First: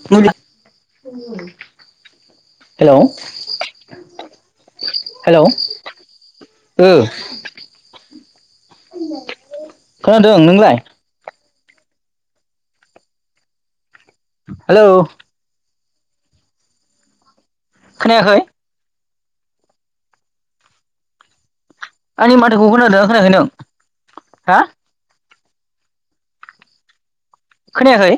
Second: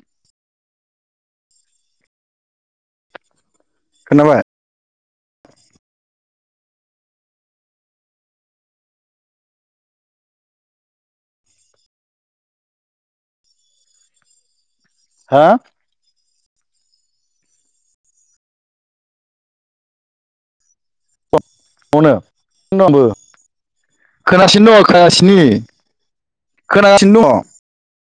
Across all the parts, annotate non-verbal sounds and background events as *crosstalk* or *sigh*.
*unintelligible* हेल' खोनाबाय? हेलौ ओ खोनादों नोंलाय? *inaudible* हेलौ हा खोनायाखै? अनो आंनि माथोखौ खोनादों आंनाबो खोनायाखै नों हा खोनागासिनो दङ' खोनागासिनि। खोनागासिनो दङ'। खोनायाखै?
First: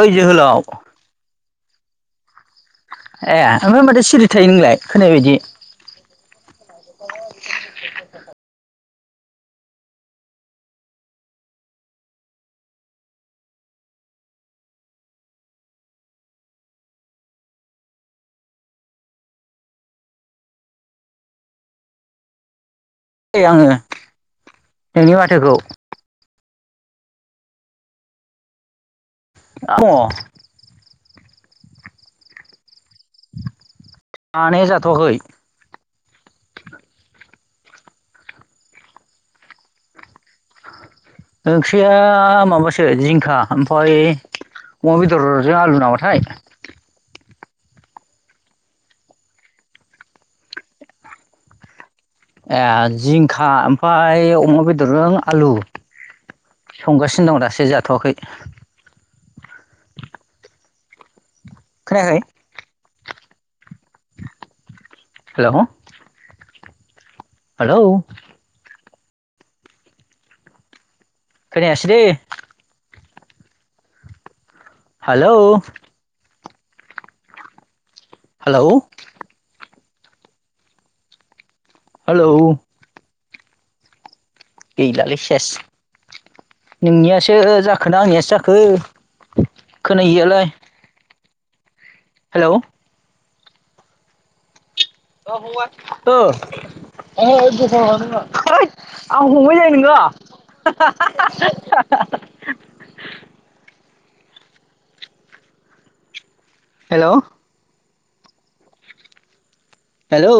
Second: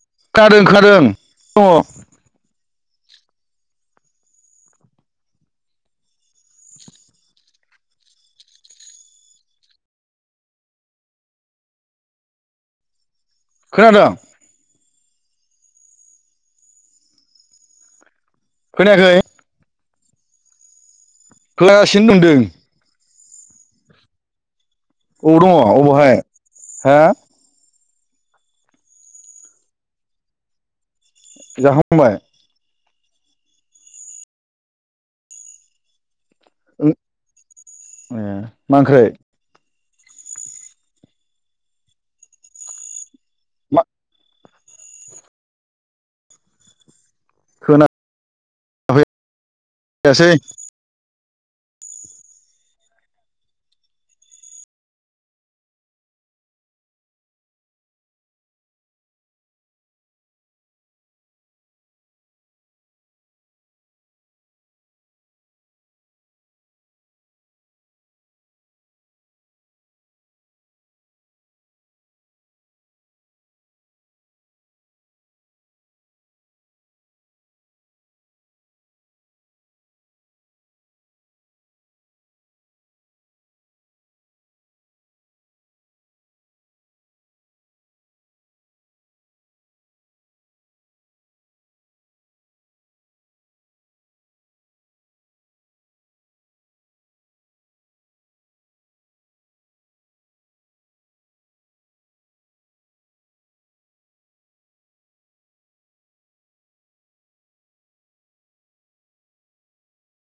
ओइ दङ जोहोलाव खोनादों खोनादों दङ' ए ओमफ्राय माथो सिरि थायो नोंलाय खोनायै बायदि। खोनादों? खोनायाखै? खोनागासिनो दंदों। ए आंङो। अबाव दङ अबावहाय हो *unintelligible* जाखांबाय? जानाया जाथवाखै। ए मा ओंख्रै ओंख्रिया माबासो जिं खा मा ओमफाय अमा बेदरजों आलु नामाथाय खोना फै यासै ए जिंखा ओमफ्राय अमा बेदरजों आलु संगासिनो दं दासो जाथ'आखै खोनायाखै हेलौ हालौ खोनयासि दै हालौ हालौ हालौ गैलालै सेस नोंनियासो जाखोना आंनियासो जाखो खोनायियालाय हेलौ अ फंबाय ओ ओय दखानाव थांदोंमोन आं होथ आंखौ फंबाय जायो नोङो। Hello hello